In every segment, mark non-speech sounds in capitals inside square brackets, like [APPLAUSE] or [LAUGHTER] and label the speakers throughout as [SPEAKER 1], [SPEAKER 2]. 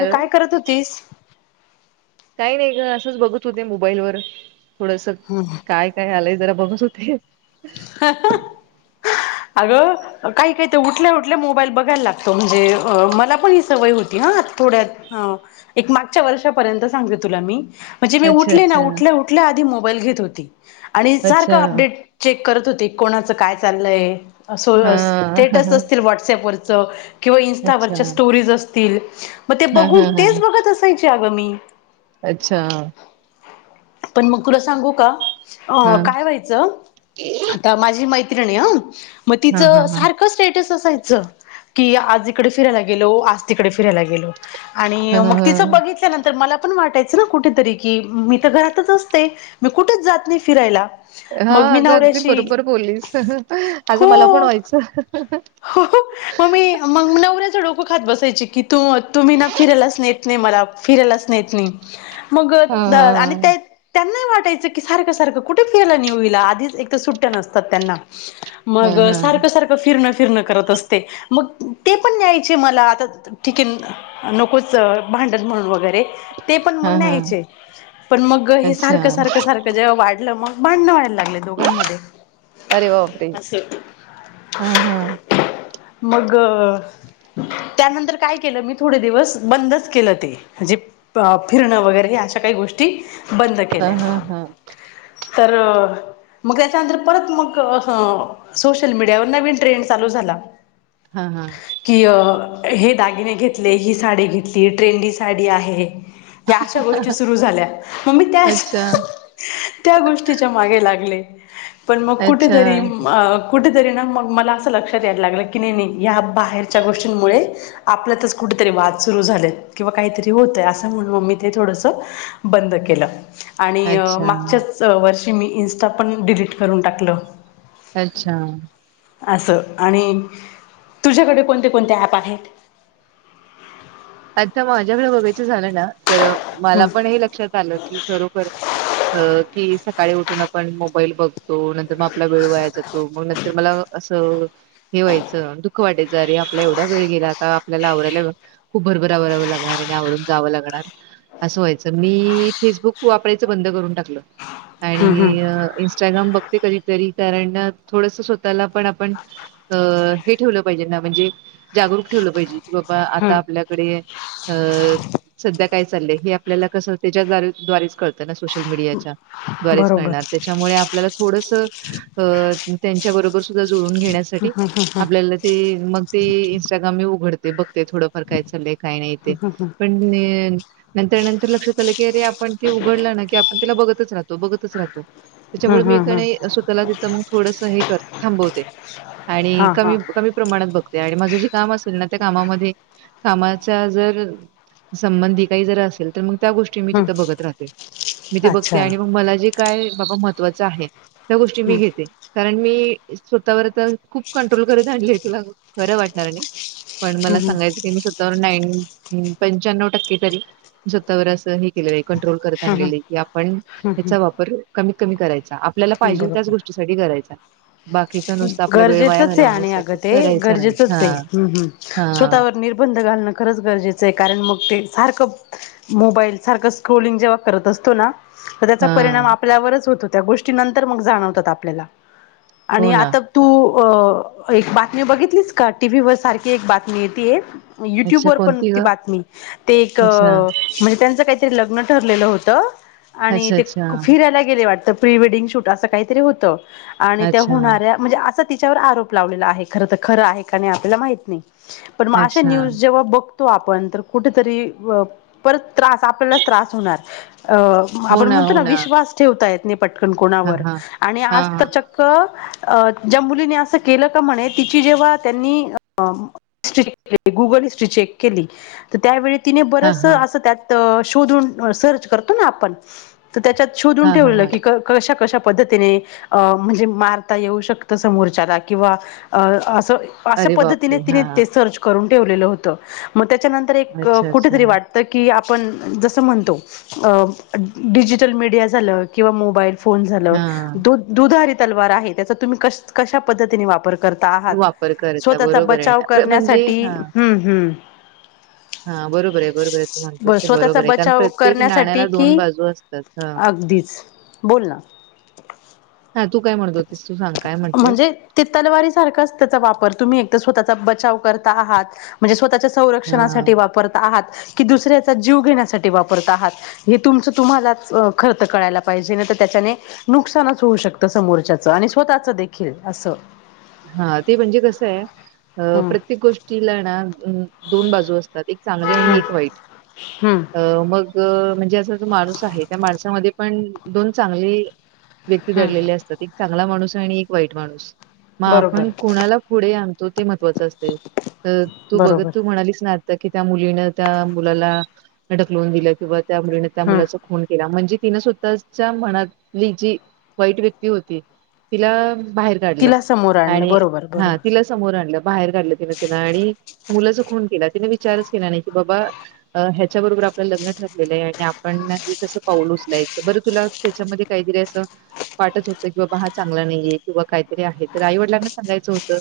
[SPEAKER 1] अगं
[SPEAKER 2] हॅलो
[SPEAKER 1] काय करत होतीस?
[SPEAKER 2] काही नाही ग असंच बघत होते, मोबाईल वर थोडस काय- काय आलंय? जरा बघत होते.
[SPEAKER 1] ह ह.
[SPEAKER 2] [INAUDIBLE]
[SPEAKER 1] अगं काही काही तर उठल्या उठल्या मोबाईल बघायला लागतो, म्हणजे अ-मला पण ही सवय होती हा. थोड्यात अ-एक मागच्या वर्षापर्यंत सांगते तुला मी. म्हणजे मी
[SPEAKER 2] अच्छा
[SPEAKER 1] उठले ना
[SPEAKER 2] अच्छा
[SPEAKER 1] उठल्या उठल्या आधी मोबाईल घेत होती, आणि
[SPEAKER 2] अच्छा
[SPEAKER 1] सारखं अपडेट चेक करत होते कोणाच काय चाललंय अस
[SPEAKER 2] हा हा
[SPEAKER 1] स्टेटस
[SPEAKER 2] हा
[SPEAKER 1] असतील, व्हॉटसअँप वरच किंवा
[SPEAKER 2] अच्छा
[SPEAKER 1] इन्स्टावरच्या स्टोरीज असतील, मग ते
[SPEAKER 2] हा हा
[SPEAKER 1] बघून
[SPEAKER 2] हा
[SPEAKER 1] तेच बघत असायचे अगं मी.
[SPEAKER 2] अच्छा!
[SPEAKER 1] पण मग तुला सांगू का
[SPEAKER 2] हा
[SPEAKER 1] अ-काय व्हायचं, आता माझी मैत्रिण मैत्रीण आहे हा म
[SPEAKER 2] हा हा
[SPEAKER 1] तिचं
[SPEAKER 2] हा
[SPEAKER 1] सारखं स्टेटस असायचं की आज इकडे फिरायला गेलो, आज तिकडे फिरायला गेलो. आणि
[SPEAKER 2] ह
[SPEAKER 1] मग तिचं
[SPEAKER 2] ह
[SPEAKER 1] बघितल्या नंतर मला पण वाटायचं ना कुठेतरी की मी तर घरातच असते. मी कुठेच जात नाही फिरायला.
[SPEAKER 2] हा
[SPEAKER 1] मग मी
[SPEAKER 2] अगं अगदी
[SPEAKER 1] नवऱ्याशी
[SPEAKER 2] बरोबर बोललीस. असं मला पण
[SPEAKER 1] हो
[SPEAKER 2] व्हायचं.
[SPEAKER 1] हो- मग मी मग नवऱ्याचं डोकं खात बसायची की. तू तुम्ही ना फिरायलाच नेत नाय नाय मला फिरायलाच नेत नाही मग
[SPEAKER 2] हा
[SPEAKER 1] -आणि
[SPEAKER 2] हा
[SPEAKER 1] ते त्यांनाही वाटतं. वाटायचं की. सारखं- सारखं कुठे फिरायला नेऊ हिला. आधीच एक तर सुट्ट्या नसतात त्यांना.
[SPEAKER 2] हा
[SPEAKER 1] मग
[SPEAKER 2] हा
[SPEAKER 1] सारखं-सारखं फिरन फिरणं करतं असते. मग ते पण न्यायचे मला आता ठीके नकोच भांडल म्हणून वगैरे. ते पण
[SPEAKER 2] हा
[SPEAKER 1] मग
[SPEAKER 2] हा
[SPEAKER 1] न्यायचे पण मग हे
[SPEAKER 2] अच्छा
[SPEAKER 1] सारखं-सारखं- सारखं जेव्हा वाढलं मग भांडणं व्हायला लागले दोघांमध्ये
[SPEAKER 2] अरे बापरे
[SPEAKER 1] असे
[SPEAKER 2] हा हा
[SPEAKER 1] मग त्यानंतर काय केलं मी थोडे दिवस. बंदच केलं ते. म्हणजे अ फिरणं वगैरे अशा काही गोष्टी बंद
[SPEAKER 2] हा
[SPEAKER 1] केल्या
[SPEAKER 2] -हा -हा.
[SPEAKER 1] तर मग त्याच्यानंतर परत मग असं सोशल मीडियावर नवीन ट्रेंडस. चालू झाला
[SPEAKER 2] हा हा
[SPEAKER 1] की हे दागिने घेतले. ही साडी घेतली. ट्रेंडी साडी आहे. या अशा गोष्टी सुरू झाल्या म मी त्याच
[SPEAKER 2] अच्छा
[SPEAKER 1] त्या गोष्टीच्या मागे लागले. पण मग
[SPEAKER 2] अच्छा
[SPEAKER 1] कुठेतरी कुठेतरी ना मग मला.. लक्षात यायला लागलं की. नाही-नाही या बाहेरच्या गोष्टींमुळे आपल्यातच कुठेतरी वाद सुरू झालेत. किंवा काहीतरी होतय असं म्हणून मग. मी ते थोडस बंद केलं. आणि
[SPEAKER 2] अच्छा
[SPEAKER 1] मागच्याच वर्षी मी इन्स्टा पण डिलीट करून टाकलं.
[SPEAKER 2] अच्छा.
[SPEAKER 1] असं आणि तुझ्याकडे कोणते कोणते ऍप आहेत?
[SPEAKER 2] आता माझ्याकडे बघायचं झालं ना. तर
[SPEAKER 1] हम्म.
[SPEAKER 2] मला पण हे लक्षात आलं की खरोखर की सकाळी उठून आपण मोबाईल बघतो, नंतर मग आपला वेळ वाया जातो मग नंतर मला असं हे व्हायचं दुःख वाटायचं अरे! आपला एवढा वेळ गेला, आता आपल्याला आवरायला खूप भरभर आवराव लागणार आणि आवरून जावं लागणार, असं व्हायचं मी फेसबुक वापरायचं बंद करून टाकलं, आणि इन्स्टाग्राम बघते कधी कारण थोडस स्वतःला पण आपण ठेवलं पाहिजे म्हणजे! ठ आपल्या..
[SPEAKER 1] हम्म
[SPEAKER 2] काय चा आपल्या क त्याारे कत सोशल मीडिया. दवारेच
[SPEAKER 1] बरोबर
[SPEAKER 2] करणार त्याच्यामुळे आपल्याला थोडस त्यांच्याबरोबर सुद्धा जुळून घेण्यासाठी.. आपल्याला ते मग ते इंस्टाग्राम मी उघडते बघते थोड. य चा का नाही ते पण नर नंतर लक्षात आलं की अरे आपण उघड.. आपणला ब राहतो ब राहतो
[SPEAKER 1] हम्म
[SPEAKER 2] त्याच्यामुळे मी
[SPEAKER 1] हम्म हम्म
[SPEAKER 2] स्वतःला द मग थोडस हे कर.. थांबवते
[SPEAKER 1] हा
[SPEAKER 2] आणि
[SPEAKER 1] हा
[SPEAKER 2] कमी कमी प्रमाणात बघते आणि माझं जे काम असेल ना त्या कामामध्ये.. कामाच्या जर संबंधी काही जर असेल तर मग.. त्या गोष्टी मी
[SPEAKER 1] हम्म
[SPEAKER 2] तिथं बघत राहते मी ते बघते
[SPEAKER 1] अच्छा
[SPEAKER 2] आणि मग
[SPEAKER 1] हम्म
[SPEAKER 2] मला जे काय बाबा महत्त्वाचं आहे. त्या गोष्टी मी घेते कारण मी स्वतःवर आता खूप कंट्रोल करत आणले हो. तुला खरं वाटणार नाही पण
[SPEAKER 1] हम्म
[SPEAKER 2] मला
[SPEAKER 1] हम्म
[SPEAKER 2] सांगायचं. पंक त स्वतवर.. कं करत आण
[SPEAKER 1] हम्म
[SPEAKER 2] क आपण
[SPEAKER 1] हम्म
[SPEAKER 2] त्याचा वापर कमीत कमी कराय. आपल्याला पाहिजे त्याच गोष्टी सा करायचा. बाकीचा नुसता आपला वेळ वाया
[SPEAKER 1] गरजेचच आहे आणि अग
[SPEAKER 2] घालवण्यासाठी
[SPEAKER 1] ते
[SPEAKER 2] करायचा नाही
[SPEAKER 1] गरजेचच
[SPEAKER 2] हा
[SPEAKER 1] ते्म हम्
[SPEAKER 2] हा
[SPEAKER 1] स्वतःवर नि.. बंद घालणं खरंच गरजेचं आहे कारण मग ते सारखं मोबाईल सारखं स्क्रोलिंग जेव्हा करत असतो ना.. तर त्याचा
[SPEAKER 2] हा
[SPEAKER 1] परिणाम आपल्यावरच होतो त्या गोष्टी नंतर मग जाणवतात आपल्याला..
[SPEAKER 2] हो
[SPEAKER 1] आणि
[SPEAKER 2] ना
[SPEAKER 1] आता तू.. अ एक बातमी बघितलीच का टीव्ही वर सारखी एक बातमी य ती एक. युट्यूब
[SPEAKER 2] अच्छा
[SPEAKER 1] वर पण
[SPEAKER 2] कोणती
[SPEAKER 1] ती
[SPEAKER 2] ग
[SPEAKER 1] बातमी ते एक
[SPEAKER 2] अच्छा
[SPEAKER 1] म्हणजे त्यांच काही.. ते लग्न ठरलेलं होत आणि
[SPEAKER 2] अच्छा
[SPEAKER 1] ते
[SPEAKER 2] अच्छा
[SPEAKER 1] फिरायला गेले वाटत.. प्री वेडिंग शूट असं काहीतरी होतं आणि त्या
[SPEAKER 2] अच्छा
[SPEAKER 1] होणाऱ्या म्हणजे अस.. आरोप लावले ख ख का आपल्याला मा नाही पण अ
[SPEAKER 2] अच्छा
[SPEAKER 1] न्यूज जेव्हा ब.. आपण तर कुठेतरी परत त्रास आपल्यालाच त्रास होणार. अ आपण म्हणतो ना विश्वास ठेवता येत नाही पटकन
[SPEAKER 2] हा
[SPEAKER 1] कोणावर
[SPEAKER 2] हा
[SPEAKER 1] आणि
[SPEAKER 2] हा
[SPEAKER 1] आज च.. ज मुली अस केलं का म्हणे तिची जेव्हा त्यांनी.. ग चे केली त्या.. तिने बर
[SPEAKER 2] हा हा
[SPEAKER 1] अस
[SPEAKER 2] हा
[SPEAKER 1] त्यात शोधून सर्च करतो ना आपण.. तर त्याच्यात शोधून
[SPEAKER 2] हा हा
[SPEAKER 1] ठेवलं
[SPEAKER 2] हा
[SPEAKER 1] की कशा कशा पद्धतीने.. म्हणजे मारता येऊ शकत समो किंवा..
[SPEAKER 2] अरे
[SPEAKER 1] प ठ..
[SPEAKER 2] बापरे हा
[SPEAKER 1] र
[SPEAKER 2] अच्छा
[SPEAKER 1] कुठ
[SPEAKER 2] अच्छा
[SPEAKER 1] वाटत क.. आप जस म्हणतो डिजिटल मीडिया झालं किंवा मोबाई.. झा
[SPEAKER 2] हा
[SPEAKER 1] दध तलवार आहे त्याचा तुम्ही कश पद्धतीने वापर.. ता आहात
[SPEAKER 2] वापर करता
[SPEAKER 1] स्वतःचा
[SPEAKER 2] बरोबर आहे
[SPEAKER 1] बचाव
[SPEAKER 2] ना प्र- म्हणजे
[SPEAKER 1] करण्यासाठी
[SPEAKER 2] हा
[SPEAKER 1] हम्म हम्म.
[SPEAKER 2] हा बरोबर आहे बरोबर आहे तू
[SPEAKER 1] ब
[SPEAKER 2] म्हणतेस ते
[SPEAKER 1] स्वतःचा
[SPEAKER 2] बरोबर आहे कारण
[SPEAKER 1] बचाव
[SPEAKER 2] प्रत्येक
[SPEAKER 1] करण्यासाठी
[SPEAKER 2] नाण्याला दोन
[SPEAKER 1] कि
[SPEAKER 2] बाजू असतात ह.
[SPEAKER 1] अगदीच बोल ना
[SPEAKER 2] हा तू काय म्हणत होतीस तू सांग काय म्हणतेस
[SPEAKER 1] म्हणजे ते तलवारी सारखंच त्याचा वापर तुम्ही एकदा स्वतःचा बचाव कर आत म्हणजे स्वतःच्या
[SPEAKER 2] हा
[SPEAKER 1] संरक्षणासाठी वापरता आहात की दुसऱ्याचा जीव घेण्यासाठी वापरत आहात हे तुमच तुम्हाला खर्च करायला पाहिजे तर त्या नुकसानच होऊ शकतं समोरच्याच आणि स्वतःच देखील असं
[SPEAKER 2] हा ते म्हणजे कसं आहे अ
[SPEAKER 1] हम्म
[SPEAKER 2] प्रत्येक गोष्टीला ना दोन बाजू असतात एक चांगली आणि
[SPEAKER 1] हम्म
[SPEAKER 2] एक वाईट
[SPEAKER 1] हम्म
[SPEAKER 2] अ मग म्हणजे असा जो माणूस आहे त्या माणसामध्ये पण दोन चांगले व्यक्ती दडलेले
[SPEAKER 1] हम्म
[SPEAKER 2] असतात एक चांगला माणूस आणि एक वाईट माणूस मग
[SPEAKER 1] बरोबर
[SPEAKER 2] आपण कुणाला पुढे आणतो ते महत्वाचं असते तू बघत
[SPEAKER 1] बरोबर
[SPEAKER 2] तू म्हणालीस ना कि त्या मुलीन त्या मुलाला ढकलवून दिलं किंवा त्या मुलीन त्या
[SPEAKER 1] हम्म
[SPEAKER 2] मुलाचा खून केला म्हणजे तिनं स्वतःच्या मनातली जी वाईट व्यक्ती होती तिला बाहेर काढलं
[SPEAKER 1] तिला समोर आणलं
[SPEAKER 2] आणि
[SPEAKER 1] बरोबर
[SPEAKER 2] हा
[SPEAKER 1] बरोबर
[SPEAKER 2] तिला समोर आणलं बाहेर काढलं तिन तिनं आणि मुलाच खून केला तिने विचारच केला नाही की बाबा ह्याच्याबरोबर आप लग् आपण एकसं पाऊल उचलायचं बर तुला त्याच्यामध्ये काहीतरी असं वाटत होतं कि बाबा हा चांगला नाहीये किंवा काहीतरी आहे तर आईवडिलांना सांगायचं होतं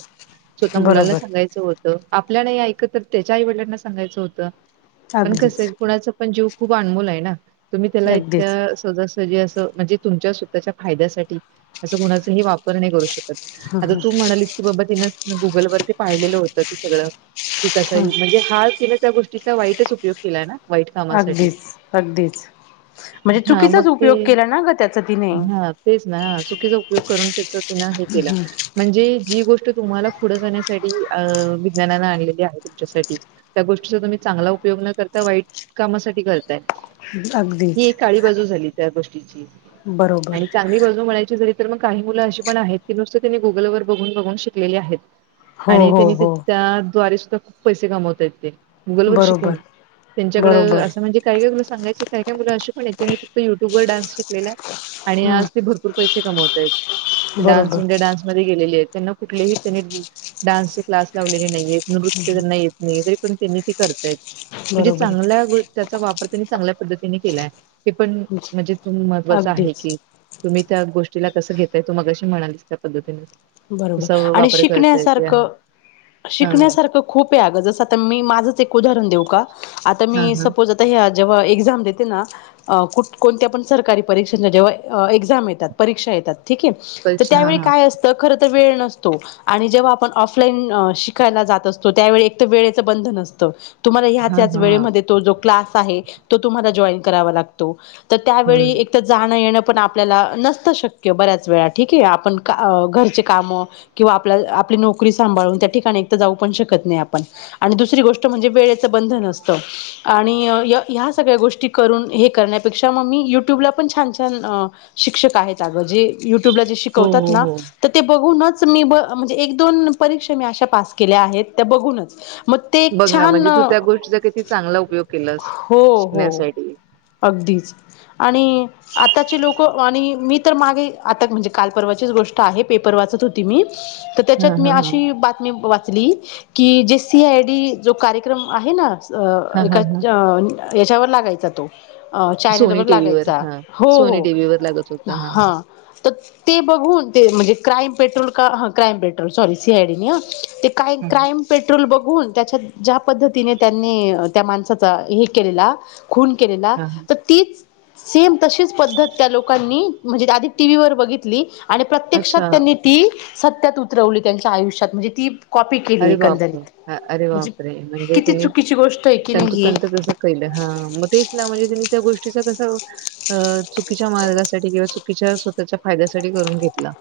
[SPEAKER 2] स्वतः मुलाना
[SPEAKER 1] बरोबर
[SPEAKER 2] सांगायचं होतं आपल्या नाही ऐक तर त्याच्या आईवडलांना सांगायचं होतं पण
[SPEAKER 1] अगदीच
[SPEAKER 2] कसं कुणाच पण जीव खूप अनमोल आहे ना तुम्ही त्याला
[SPEAKER 1] अगदीच
[SPEAKER 2] इतक्या सज म्हणजे तुमच्या स्वतःच्या फायद्यासाठी असं कुणाचा हे वापर नाही करू शकत आता तू म्हणालीस की बाबा तिनं गुगल वरती पाहिलेलं होतं तू सगळं ठीक म्हणजे हा तिने त्या गोष्टीचा वाईटच उपयोग केलाय ना वाईट कामासाठी
[SPEAKER 1] अगदीच अगदीच म्हणजे
[SPEAKER 2] हा
[SPEAKER 1] चुकीचाच
[SPEAKER 2] मग ते
[SPEAKER 1] उपयोग केला ना ग त्याचा तिने
[SPEAKER 2] हा तेच ना चुकीचा उपयोग करून के म्हणजे जी गोष्ट तु पुढ जाण्यासाठी विज्ञानान आणली आहे तुमच्यासाठी त्या गोष्टी तुम्ही चांगल्यासाठी उपयोग न करता वाईट कामासाठी करताय ही
[SPEAKER 1] अगदीच
[SPEAKER 2] एक काळी बाजू झाली त्या गोष्टीची
[SPEAKER 1] बरोबर
[SPEAKER 2] आणि चांगली बाजू म्हणायची झा तर मग काही मुलं अशी पण आहेत की नुसतं त्यांनी गुगल वर बघून बघून शिकलेली आहेत
[SPEAKER 1] हो
[SPEAKER 2] आणि
[SPEAKER 1] हो
[SPEAKER 2] तेनी
[SPEAKER 1] हो
[SPEAKER 2] त्याच्या द्वारे सुद्धा खूप पैसे कमवताय ते गुगल वर शिकून
[SPEAKER 1] बरोबर
[SPEAKER 2] त्यांच्याकड
[SPEAKER 1] बरोबर
[SPEAKER 2] असं म्हणजे काय काय तुला सांगायचे काय मुलं अशी पण आहे त्यांनी फक्त युट्यूब वर डान्स शिकलेला आहे आणि आज ते
[SPEAKER 1] हम्म
[SPEAKER 2] भरपूर पैसे कमवतय
[SPEAKER 1] बरोबर
[SPEAKER 2] डान्स मध्ये गेलेले आहेत त्यांना कुठलेही त्यांनी डान्सचे क्लास लावलेले नाहीय नृत्य त्यांना येत नाही तरी पण त्यांनी ते करताय म्हणजे
[SPEAKER 1] बरोबर
[SPEAKER 2] चांगल्या त्याचा वापर नी चांगल्या पद्ती केला पण म्हणजे महवाचं आहे
[SPEAKER 1] अगदीच
[SPEAKER 2] की तुम्ही त्या गोष्टीला कसं घेतय तू मगला कशी म्हणालीस त्या पद्धतीनें
[SPEAKER 1] बरोबर आणि शिकण्यासारखं
[SPEAKER 2] हा
[SPEAKER 1] शिकण्यासारखं खूप आहे अगं जस आता मी माझंच एक
[SPEAKER 2] हा हा
[SPEAKER 1] आ जेव्हा एक्झाम देते ना कुठ कोणत्या पण सरकारी परीक्षांच्या जेव्हा एक्झाम येतात परीक्षा येतात ठीक आहे तर
[SPEAKER 2] परीक्षा हा
[SPEAKER 1] त्यावेळी
[SPEAKER 2] हा
[SPEAKER 1] काय अस वेळ नसतो आणि जेव्हा आपण ऑफलाईन शिकायला जात असतो त्यावे वेळेच बंधन त व क् त
[SPEAKER 2] हा हा हा
[SPEAKER 1] त्हाला करा लाो [UNINTELLIGIBLE] तर त्यावेळी
[SPEAKER 2] हम्म
[SPEAKER 1] एकतर जाणं येणं पण आपल्याला नसतं शक्य बऱ्याच वेळा ठीके आहे आपण का ते काम कि आप आपली नोकरी सांभाळून त्या ठिका जाऊ पण शकत नाही आपण द गोष्ट म्हणजे वेळेचं बंधन असत आणि ह्या सगळ्या गोष्टी करून हे करण्यापेक्षा मग मी युट्युबला पण छान छ शिक्षक आहेत अगं जे युट्युबला जे
[SPEAKER 2] हो
[SPEAKER 1] शिकवतात
[SPEAKER 2] हो
[SPEAKER 1] ना
[SPEAKER 2] हो
[SPEAKER 1] तर ते बघूनच मी म्हणजे एक दोन परीक्षा मी अशा पास केल्या आहेत त्या बघूनच मग ते एक
[SPEAKER 2] बघ ना
[SPEAKER 1] छान
[SPEAKER 2] म्हणजे तू त्या गोष्टीचा किती चांगला उपयोग केलास
[SPEAKER 1] हो हो
[SPEAKER 2] शिकण्यासाठी
[SPEAKER 1] अगदीच आणि आताची लोक आणि मी तर मागे आता म्हणजे काल परर्वाचीच गोष्ट [UNINTELLIGIBLE] पेपर वाचत होती मी तर
[SPEAKER 2] हा
[SPEAKER 1] त्याच्यात मी
[SPEAKER 2] हा हा
[SPEAKER 1] अशी बातमी वाच ली की जे सी आयडी जो कार्यक्रम आहे ना ज अ
[SPEAKER 2] हा हा
[SPEAKER 1] एका
[SPEAKER 2] हा
[SPEAKER 1] ज अ याच्यावर लागायचा तो अ
[SPEAKER 2] सोनी
[SPEAKER 1] चायनलवर
[SPEAKER 2] टीव्हीवर
[SPEAKER 1] लागायचा
[SPEAKER 2] हा
[SPEAKER 1] हो
[SPEAKER 2] सोनी
[SPEAKER 1] हो
[SPEAKER 2] टीव्हीवर लागत होता
[SPEAKER 1] हा त ते बघून ते म्हणजे क्राईम पेट्रोल का ह क्राईम पेट्रोल सॉरी सीआयडी ते का
[SPEAKER 2] हा
[SPEAKER 1] क्राईम पेट्रोल बघ हून त्याच्यात ज्या पद्धतीने त्यांनी त्या माणसाचा हे केलेला खून केलेला
[SPEAKER 2] हा हा
[SPEAKER 1] तर तीच सेम तशीच पद्धत त्या लोकांनी म्हणजे आधी टीव्हीवर बघितली आणि प्रत्यक्षात
[SPEAKER 2] अच्छा
[SPEAKER 1] त्यांनी ती सत्यात उतरवली त्यांच्या आयुष्यात म्हणजे ती कॉपी केली
[SPEAKER 2] अरे बापरे
[SPEAKER 1] एकंदरीत
[SPEAKER 2] अ- अरे
[SPEAKER 1] म्हणजे
[SPEAKER 2] बापरे म्हणजे
[SPEAKER 1] किती
[SPEAKER 2] त्यांनी
[SPEAKER 1] चुकीची गोष्ट आहे की नाही ही
[SPEAKER 2] तंतोतंत तसं केलं हा मग तेच ना म्हणजे त्यां त्या गोष्टी [UNINTELLIGIBLE] चुकीच्या मार्गासाठी किंवा चुकीच्या स्वतःच्या फायद्यासाठी करून घेतला.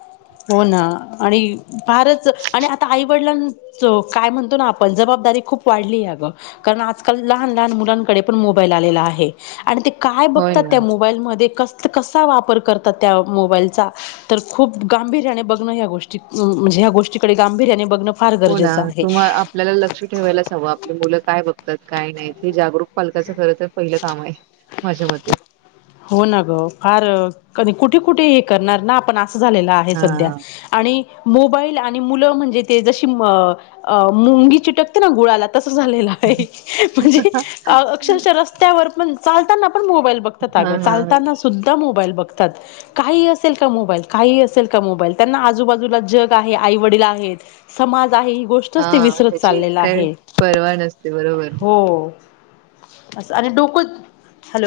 [SPEAKER 1] हो ना आणि फारच आणि आता आईवडिलां काय म्हणतो ना आपण जवाब दारी खूप वाढली ग कारण आजकाल लहान लहान मुलांकडे पण मोबाईल आलेला आहे. आणि ते काय
[SPEAKER 2] होय
[SPEAKER 1] बघतात
[SPEAKER 2] ना
[SPEAKER 1] त्या मोबाईलमध्ये कस. कसा वापर करतात त्या मोबाईलचा तर खूप गांभीर्याने बघणं ह्या गोष्टी म्हणजे ह्या गोष्टीकडे गांभीर्याने बघण.
[SPEAKER 2] हो ना तुम्हा आपल्याला लक्ष ठेवायलाच हवं आपली मुलं काय बघत. तत काही नाही हे जागरूक पालकाचं खर तर पहिलं काम आहे माझ्या मते
[SPEAKER 1] हो ना ग फार कधी कुठे कुठे हे करणार ना आपण झालेल आहे
[SPEAKER 2] हा
[SPEAKER 1] सध्या आणि मोबाईल आणि मुलं म्हणजे ते जशी म अ मुंगी चिटकते ना गुळाला तस झालेल आहे म्हणजे अ अक्षश रस्त्यावर पण चालताना पण मोबाइल. [UNINTELLIGIBLE]
[SPEAKER 2] हा हा हा
[SPEAKER 1] चालताना सुद्धा मोबाईल बघ. काही असेल का मोबाईल काही असेल का मोबाईल त्यांना आजूबाजूला जग आहे आईवडील आहे. समाज. काही गोष्टच ते
[SPEAKER 2] हा,
[SPEAKER 1] विसरत
[SPEAKER 2] ह्याची
[SPEAKER 1] चाललेल
[SPEAKER 2] काय
[SPEAKER 1] आहे
[SPEAKER 2] परवा नसते बरोबर
[SPEAKER 1] हो. अस आणि डोकं हॅलो.